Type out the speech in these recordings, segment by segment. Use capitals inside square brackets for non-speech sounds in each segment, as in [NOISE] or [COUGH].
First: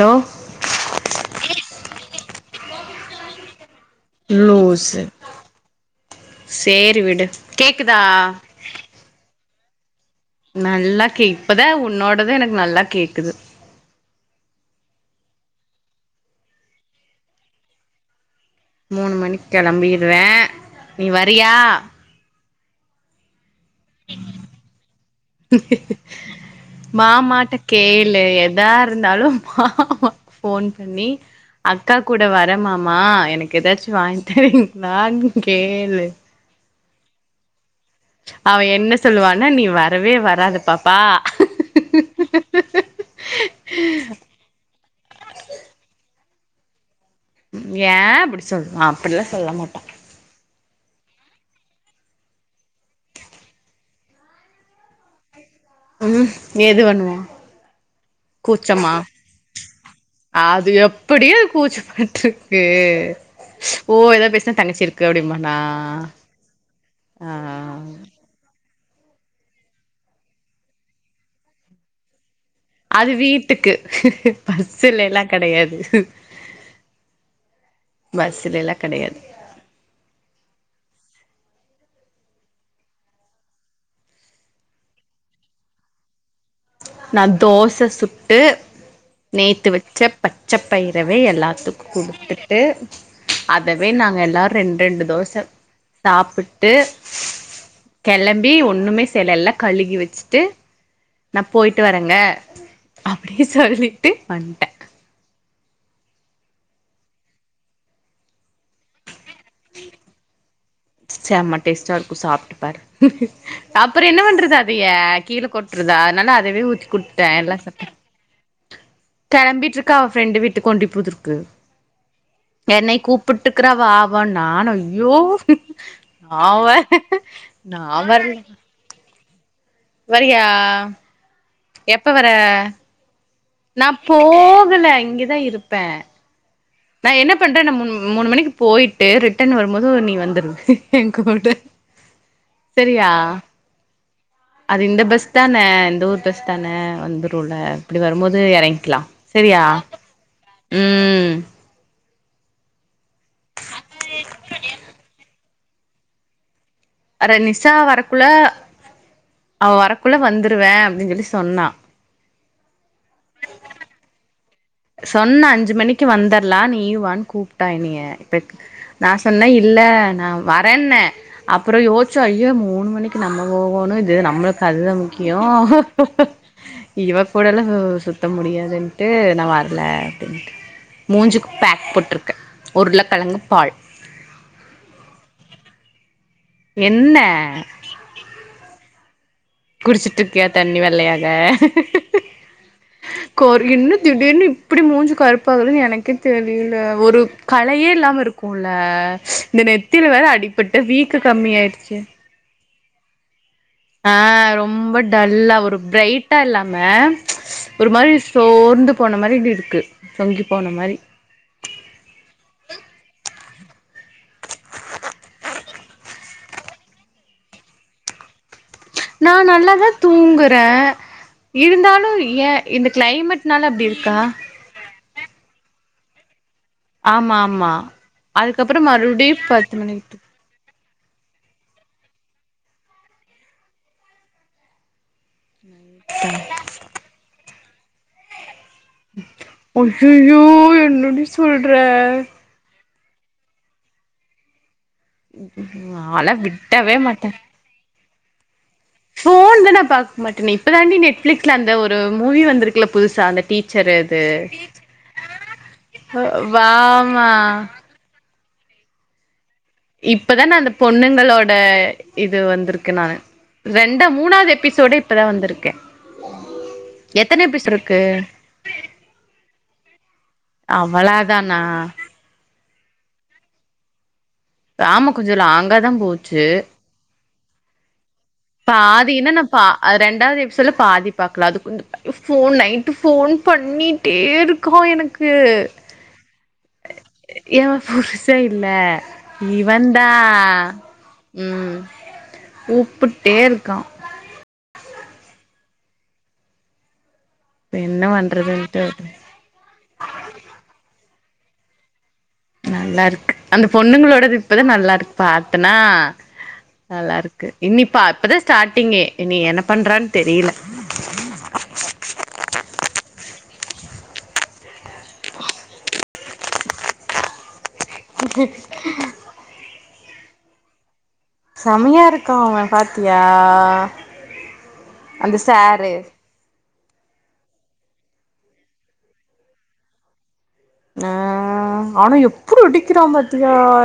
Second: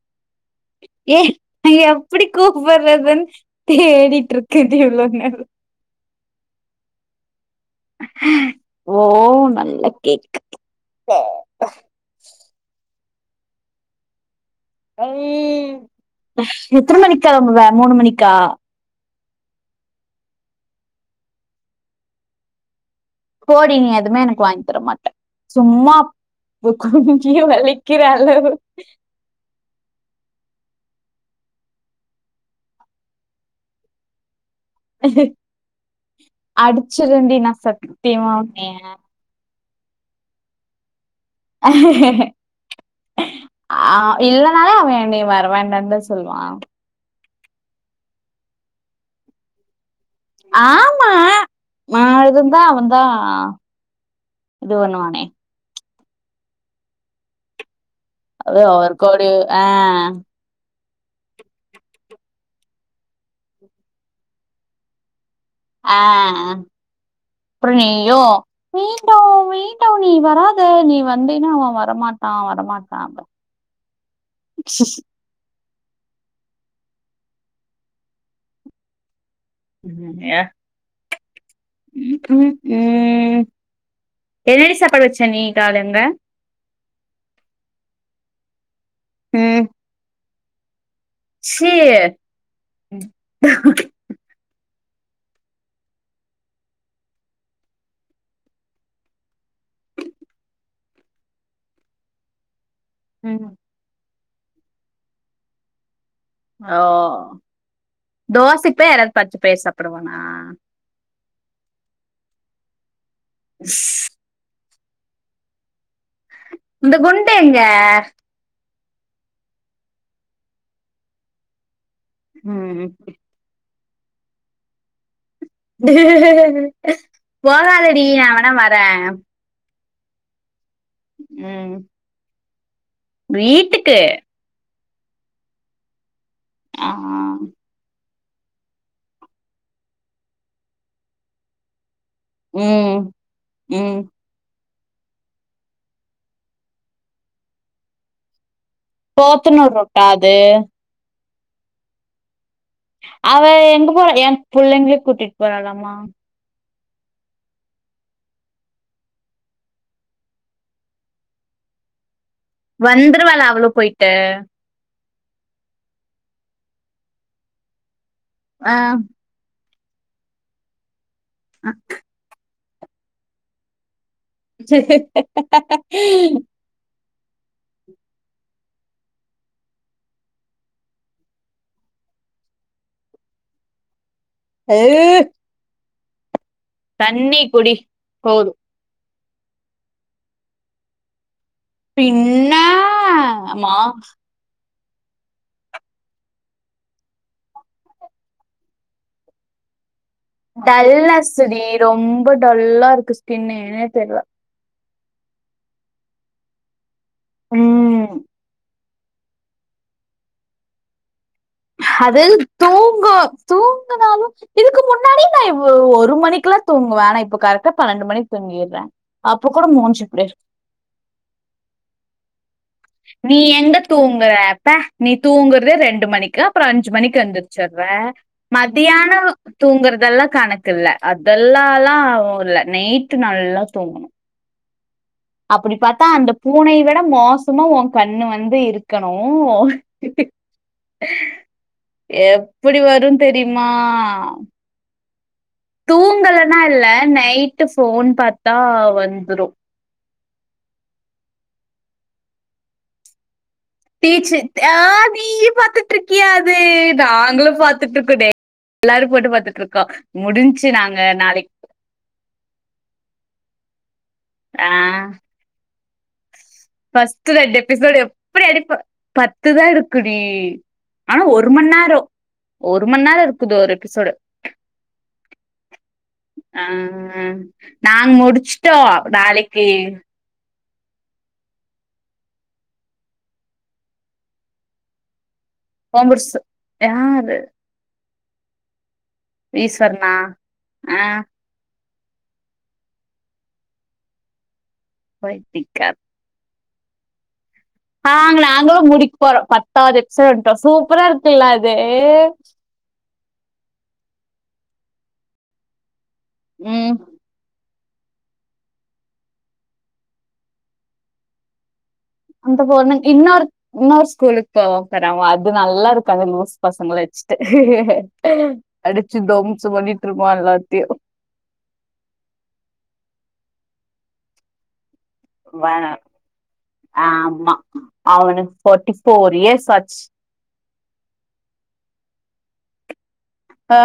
tough ஏய் நா எப்டி கூப்புட்டுறதுன்னு தேடிட்டு இருக்கேன்டி லூசு இவ்ளோ நேரோ சேரி விடு கேக்குதா ஒ ஓ நல்லா கேக் நல்லா கே இப்பதா உன்னோடது எனக்கு நல்லா கேக்குது எத்தன மணிக்கு கிளம்புவ மூணு மணிக்கா மூணு மணிக்கு கிளம்பிறுவே நீ வறியா போடி நீ எதுவுமே எனக்கு வாங்கி தரமாட்ட சும்மா குனிஞ்சி மாமாட்ட வலிக்கிற கேளு அளவு எதாருந்தாலு மாமாக் போன் பண்ணி அக்கா கூட வரே மாமா எனக்கு ஏதாச்சு வாங்கி தரீங்களான்னு கேளு அடிச்சிருவேண்டி நா சட் அவே என்ன சொல்லுவானா நீ வரவே வராத பாப்பா ஆ இல்லனாலே அவே என்னய நீ வர வேண்டானுதா சொல்லுவா ஏ அப்டி சொல்லுவான் அப்டிலா சொல்ல மாட்டான் ஆமா நா இருந்தா அவன்தா இது பண்ணுவானே ம் எது பண்ணுவா ஒ கூச்சமா அவர் கோடு ஆ அது எப்டியே அது கூச்சப்பட்டுருக்கு ஓ ஏதாவது பேசினா தங்கச்சிரு போடிமா நா ஆ ஆ வேண்டா வேண்டா நீ வராத நீ வந்தீன்னா அவன் வரமாட்டான் வரமாட்டா அது அப்டி வீட்டுக்கு பஸ்லேலா கெடையாது பஸ்லெலா கெடையாது யா ம் ம் ம் என்னடி சாப்பாடு வச்சே நீ காலேலழுந்த நா தோச சுட்டு ம் நேத்து வச்ச பச்ச பயிரவே சி எல்லாத்துக்கு குடுத்துட்டு அதவே நாங்க எல்லாரு ரெண் ரெண்டு தோச சாப்ட்டு கெளம்பி ஒன்னுமே செய்ல எல்லா கழுவி வச்சுட்டு நா போய்ட்டு வரேங்க அப்டி சொல்லிட்டு வன்ட்டே ஓ தோசைக்குப்பேய் யாராது பச்ச பயறு சாப்புடுவானா செமா டேஸ்டாருக்கு சாப்ட்டுப்பாரு அப்றோ என்ன பண்றது அதய கீழே கொட் றதா அதனால அதவே ஊத்தி இந்த குடுத்துட்டே குண்டு எங்க எல்லாரு சாப் கெளம்பிட்ருக்கே அவ ஃப்ரெண்டு வீட்டுக்கு கொண்டு புதுருக்கு ம் என்னயு கூப் புட்டுக்கிறா வா வானு நா ஐயோ நா வர் போகாதடி நா வேணா வரே வரியா ம் எப்ப வர நா வீட்டுக்கு போகல இங்கதா இருப்பே ஆ நா என்ன பண்றே நா முன் மூணு மணிக்கு போயிட்டு ரிட்டன் வரும்போது நீ வந்துரு ஏ கூட ம் சரியா ம் அது இந்த பஸ் தான இந்த ஊர் பஸ் தான வந்துருல இப்டி வரும்போது எறங்கி கிலா சரியா போத்தனூர் ரோட்டா அது ம் அவ எங்க போற என் புள்ளைகளயு கூட்டிட்டு போறாளாமா அட நிஷா வரக்குள்ள அவ வரக்குள்ள வந்துருவே அப்டின்னு சொல்லி சொன்னா வந்துருவாள அவளு போய்ட்டு சொன்னா அஞ்சு மணிக்கு வந்தர்லா நீயு வானு கூப்டா என்னிய ஆ சொன்னே இல்ல நா வரேன்னெ அப்புற யோசிச்ச ஐயோ மூணு மணிக்கு நம்ம போகோணு து நம்மளுக்கு அதுதா முக்கியோ இவ கூடல்லா சுத்த முடியாதுன்டு நா வ ரல அப்டிண்டு மூஞ்சிக்கி பேக் போட்ருக்க உருளை கெழங்கு பால் எ என்ன தண்ணி குடி போது குடிச்சிட்டு இருக்கியா தண்ணி வெள்ளையாக பின்ன கோர் ஆமா இன்னு திடிர்னு இப் இப்டி மூஞ்சு கருப்பாகுனு எனக்கே தெரியல ஒரு கலையே இல்லாம இருக்குல இந்த நெத்தில வேற அ டல்னஸ்டி ரொம்ப டல்லா இருக்கு ஸ்கின்னே ஆ ரொம்ப டல்லா ஒரு ப்ரைட்டா இல்லாம ஒரு ம் மாரி சோர்ந்து போன மாரி இருக்கு சொங்கி போன மாரி அதது தூங்கு தூங்குனாலு இதுக்கு முன்னாடி நா இ ஒரு மணிக்குல்லா தூங்குவே நா இப்ப கரெடா பன்னெண்டு மணிக்கு தூங்கிறே நா நல்லாதா தூங்குற இருந்தாலு ஏ இந்த கிளைமேட்னால அப்டி இருக்கா ப்ப நீ தூங்குறதே ரெண்டு மணிக்கு அப்பற அஞ்சு மணிக்கு ஆமா ஆமா எந்துருச்சர்ற அதுக்கப்புறோ மதியான மறுபடியு பத்து மணிக்கு தூங்குறதெல்லா கணக் குல்ல அதா ல லா இல்ல நைட்டு நல்லா தூங்கனு அப்டி பாத்தா அந்த பூனைய விட மோசமா ஒ கண்ணு வந்து இருக் க்கணு அய்யய்யோ என்னடி சொல்ற எப் இப்டி வருன் தெரிமா ம் தூங்கலனா இல்ல நைட்டு ஃபோன் பாத்தா வந் ஃபோன் தா நா பாக்க மாட்டனே இப்ப தாண்டி நெட்பிலிகஸ்ல அந்த ஒரு மூவி வந்திருக்குல புதுசா அந்த டீச்சர் அது டீச்சர் ஆ நீ பாத்துட்டு இருக்கியா அது வாமா நாங்களு பாத் துட்டு இருக் எல்லாரு போட்டு பாத்துட் இருக் இப்பதான அந்த பொண்ணுங்களோட இது வந்திருக்குனா ரெண்ட மூணாவது ஆ எபிசோடே இப்பதா வந்திருக்கு ஃபஸ்ட் ரெண்டு எபிசோடு எப்டி அடிப்ப பத்துதா இருக்குடி ஆனா ஒரு அவ்வளதானா மணி நேரோ ஒரு மணி நேரோ இருக்குது ஒரு எபிசோடு ஆமா கொஞ்ச லாங்க தா போச்சு நாங் முடிச்சு பாதி என்ன நா பா ரெண்டாவதுஎபிசோ ட்ல பாதி பாக்கல அது கொஞ்ச ஃபோன் நைட்டு ஃபோன் பண்ணிட்டே இருக்கா எனக்கு கோமர்ஸ் யாரு ஏ புருச இல்ல இவந்தா ஈஸ்வரனா ஆ ம் கூப்புட்டே இருக்கா பன்னிக்கப் என்ன நாங்கள நாங்களு பண்றதுன்ட்டு குடிக் போறோ பத்தாவது எக்ஸட்டோ வந்துட்டோ சூப்பரா இருக்குல்ல அது நல்லா இருக்கு அந்த பொண்ணுங்களோட இப்பதா நல்லா இருக்கு பாத்தனா ம் நல்லா இருக் இன்னிப்பா அப்பதா ஸ்டார்ட்டிங்கே நீ என்ன பண்றான் தெரியல அந்த போனு இன்னொரு இன்னொரு ஸ்கூலுக் க ர அது நல்லா இருக்க அது லூஸ் பசங்களை வச்சுட்டு அடிச்சு தோம்சோ பண்ணிட்டு இருபோ எல்லாத்தியு செமையா இருக்கா அவே பாத்தியா அந்த வே சாரு ஆமா அவனுக்கு ப்பாட்டி போர் இயர்ஸ் ஆச்சு ஆ ஆனா எப்டி அடிக்கிறா பா ஆ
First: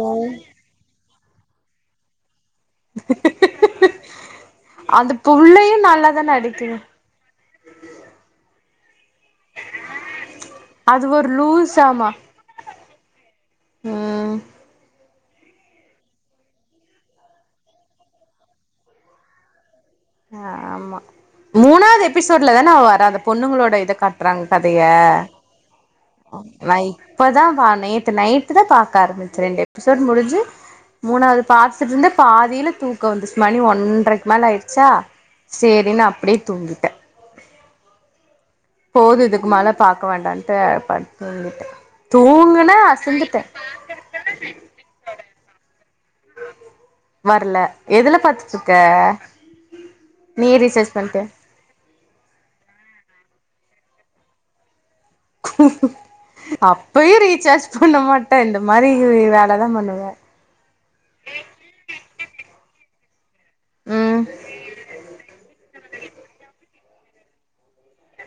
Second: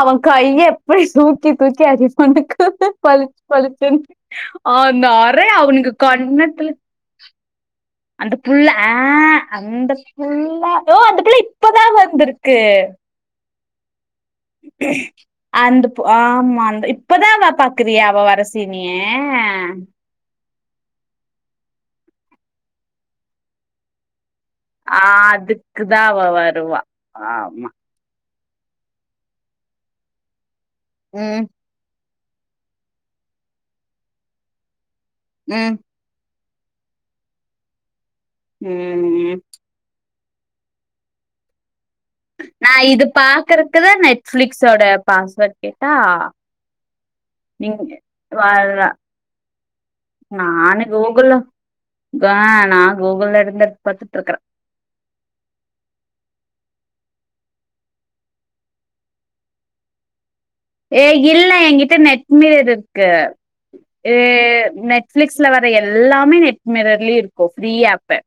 அவ கையை எப்டி தூக்கி தூக்கி அடிக்கொண்டு பழிச் பழிச்சுன் அந்த அறைய புள்ளையு அவனுக்கு நல்லாதான கண்ணத்துல அடிக்குது அந்த புள்ள ஆ அந்த புல்ல தோ அது அந்த ஒரு புள்ள இப்பதா லூஸாமா வந்த்ருக்கு ம் [INAUDIBLE] அந்த பொ ஆமா அந்த இப்பதா அவ பாக்குறியா அவ வரசீனி ஆமா மூணாவது எபிசோட்ல தான வரா அந்த பொண்ணுங்களோட இத காட்டுறாங்க கதைய அதுக்குதாவ நா இப்பதா வா நேத்து நைட் நேத்து தா பாக்க ஆரம்பிச்சே ரெண்டு எபிசோடு முடிஞ்சு மூணாவது ம் பாத் துட்டு இருந்தே பாதியில தூக்கோ வந்துருச்சு மணி ஒன்றரைக்கு மேல ஆயிடுச்சா ம் சேரினு அப்டி தூங்கிட்டே போது ம் இதுக்கு மேல பாக்க வேண்டான்ட்டு பட்த் தூங்கிட்டே தூங்குன்னா அசந்துட்டே [UNINTELLIGIBLE] நெட்ஃப்லிக்ஸோட பாஸ்வேர்ட் கேட்டா வரல நீங் எதுல பாத்துட்டுருக்க வர்ற நானு கூகுள்ல அ நா கூகுள்ல இருந்தே பாத்துட்டு இருக்கறே அப்பயும ரீசார்ஜ் பண்ண மாட்டே இந்த மாரி வேலதா பண்ணுவே ஏய் இல்ல என்கிட்ட நெட் மீர் இருக்கு ம் நெட்ஃளிக்ஸ்ல வர எல்லாமே நெட் மிரர்லயு இருக்கு ஃப்ரீ ஆப் ப்பு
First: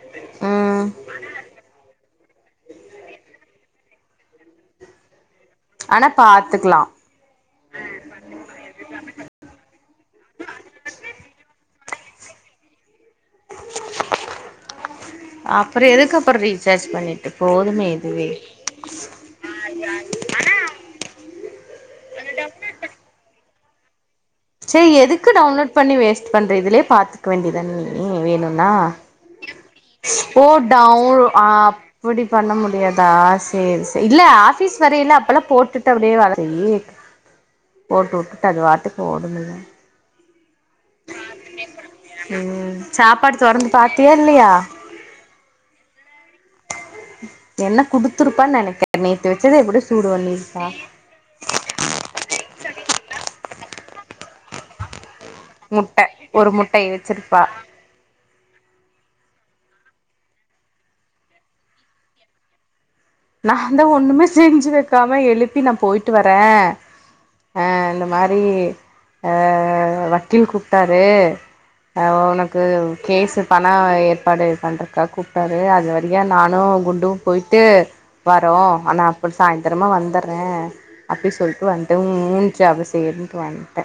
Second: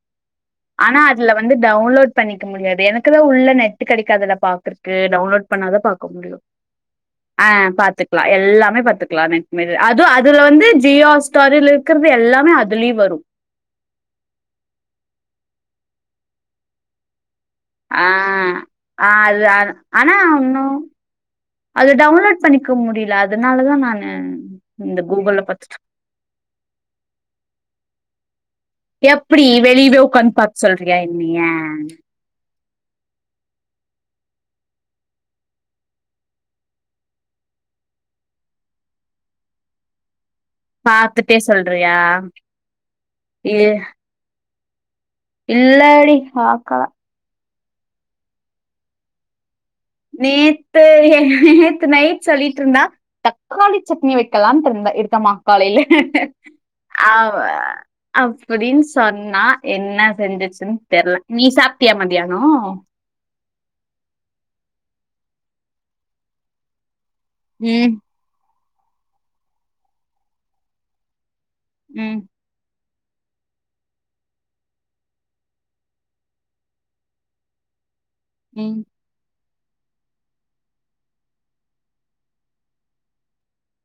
ம் ஆனா அதுல வந்து டவுன்லோட் பண்ணிக்க முடியாது எனக்குதா உள்ள நெட் கெடைக்காததுல பாக்குருக்கு டவுன்லோட் பண்ணாத பாக்க ஆனா முடியு பாத்துக்கலா ஆ பாத்துக்கலா எல்லாமே பாத்துக்கலா நெட்மிரரு அதுவு அதுல வந்து ஜியோ ஹாட்ஸ்டாரு இருக்கிறது எல்லாமே அதுலயு வரு அப்பரோ எதுக்கப்புரோ ரீசார்ஜ் பண்ணிட் போதுமே ஆ இதுவே ஆ அது ஆனா ஆனா உன்னு அது டவுன்லோட் பண்ணிக்க முடில அதனாலதா நானு சேரி இந்த எதுக்கு கூகுள்ல டவுன்லோட் பாத்துட்டு பண்ணி வேஸ்ட் பண்ற இதுலயே பாத்துக்க வேண்டியதான நீயி வேணுன்னா எப்டி வெ ஓ டவ் ஆ அப்டி பண்ண முடியாதா செரி செரி இல்ல ஆபிஸ் வரையில அப்பல்லா போட்டுட்டு அப்டியே வேல செய்யி போட்டு வுட்டுட்டு அதுவாட்டுக்கு ஓடும்மில்ல பாத்துட்டே சொல்றியா ம் சாப்பாடு இ துறந்து பாத்தியா இல்லையா இல்லடி பாக்கல என்ன குடுத்துருப்பான்னு நெனைக்றே நீ நேத்து வச்சது எப்டி நேத்து நேத்து நைட் சொல்லிட்டு இருந்தா தக்காளி சட்னி வைக்கலாம்ன்ட்டு இருந்தே இருக்கமா காலையில முட்ட ஒரு முட்டைய வச்சிருப்பா ஆவே அப்டின்னு சொன்னா என்ன செஞ்சிச்சுனு தெர்ல நீ சாப்ட்டியா மதியானோ நா தா ஒண்ணுமே செஞ்சு வக்காம எழுப்பி நா போயிட்டு வரே அ ம் இந்த மாரி அ வக்கீல் கூப்ட்டாரு அ ம் உனக் கு கேஸு பணோ ஏற்பாடு பண்றக்கா கூப்டாரு அது வரைய நானு குண்டு போய்ட்டு வரோ ம் ஆனா சாய்ந்திரமா வந்துர்றே அப்டி சொல்ட்டு வந்ட்டே உ மூஞ்ச்சு அது செய்யுன்ட்டு வந்ட்டே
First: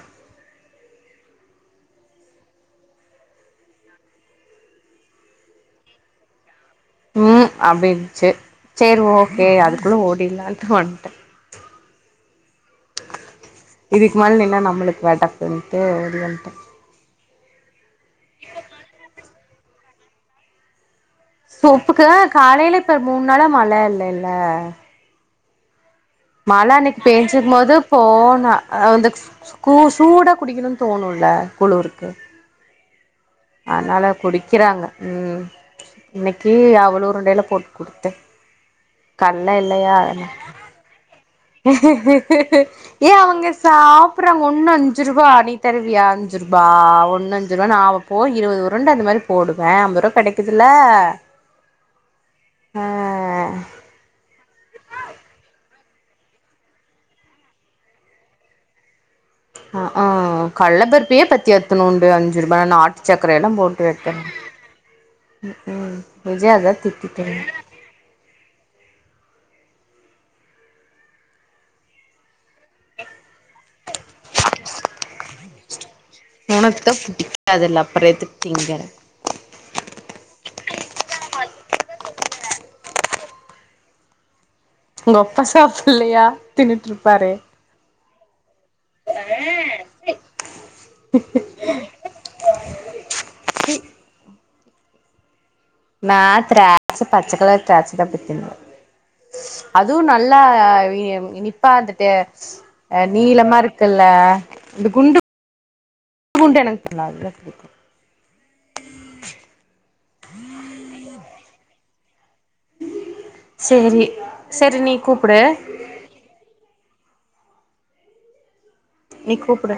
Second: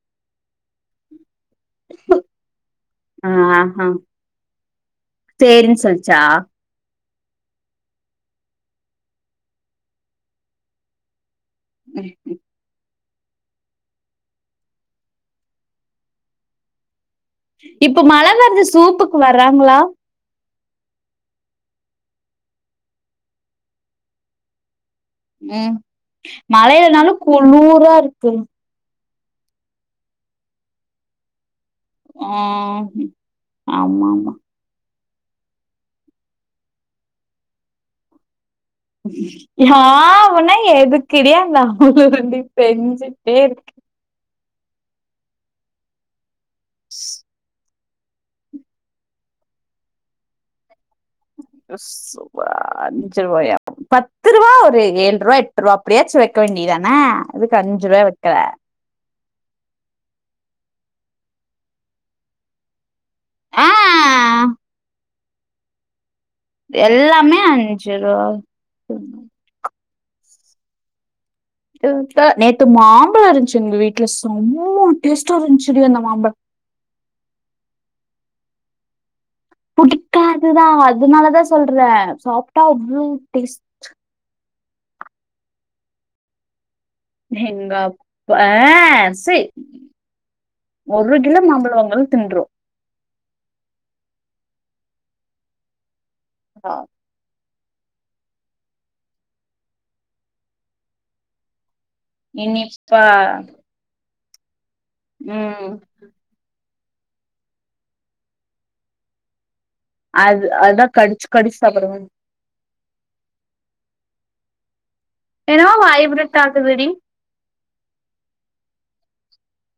ஆஹா செரின் சொல்லிச்சா ம் அப்டினுச்சு சரி ஓகே அதுக்குள்ள ஓடிர்லான்ட்டு வந்ட்டே ம் ம் இதுக்கு மேல நின்னா நம்ளுக்கு வேண்டா டக்குன்டு ஓடி வந்ட்டே இப்ப மழ வருது சூப்புக்கு வர்றாங்களா சூப்புக்குதா காலைல இப்ப மூன் நாளா மழ இல்லல்ல ம் மழ மழையிலனாலு குளுரா இருக்கு அ வந்து க் ஸ் கூ சூடா குடிக்கணுன் தோணுல்ல குளுருக்கு அ அதனால குடிக்கிறாங்க ம் இன்னைக்கு அவ்ளோ உருண்டையில போட் குடுத்தே கல்ல ஆ இல்லையா அதனா ஊ னா எதுக் ஏ அவுங்க இருக்கு சாப் றாங்க ஒன்னு அஞ்சு ரூவா நீ தருவியா அஞ்சு ரூபா ஒன்னு அஞ்சு ரூபா நா வப் போ இருவது உருண்ட அந்த மாரி போடுவே ஐம்ப ரூவா கெடைக்குதில்ல ஏ சூப அஞ்சு ரூவாயா பத்து ரூவா ஒரு ஏழ் ரூவா எட் ரூவா எப்டியாச்சு வைக்க வேண்டியதான எதுக்கு அஞ்சுரூவா வைக்குற ஆ ஆ கள்ள பர்பியே பத்தி எத்துனூண்டு அஞ்சு ரூபானா சக்கர எல்லா ஆ போடாடு வைக்குறே ம்ஹூ விஜயா அதா திட்டுது எல்லாமே அஞ்சு ரூவா தெர்ல நேத்து மாம்பழோ இருந்த்ச்சு எங்க வீட்ல செம்ம டேஸ்ட்டா இருந்த்ச்சுடி அந்த மாம்பழோ உனக்கு தா புடிக்காதுல அப்புறோ எதுக்கு திங்கற புடிக்காதுதா அதனாலதா சொல்றே சாப்ட்டா அவ்வளவு டேஸ் உங்க அப்பா சாப்பிடல்யா தின்னுட்ரு எங்கப் அ சி ஒரு கிலோ மாம்பழோ வாங்னாலு தின்ரு நா திராட்ச பச்ச கலர் த்ராட்ச தா ப திம்பே அதுவு நல்லா எ இனிப் பா வந்துட்டு அ இனிப்பா நீளமா இருக்குல்ல இந்த குண்டு ம் குண்டு எனக் பண்ணாது அதா பிடிக்கு அது அதா கடிச்சு கடிச்சு சாப்பிடனு செரி செரி நீ கூப்பிடு தாக்குதிடி நீ கூப்டு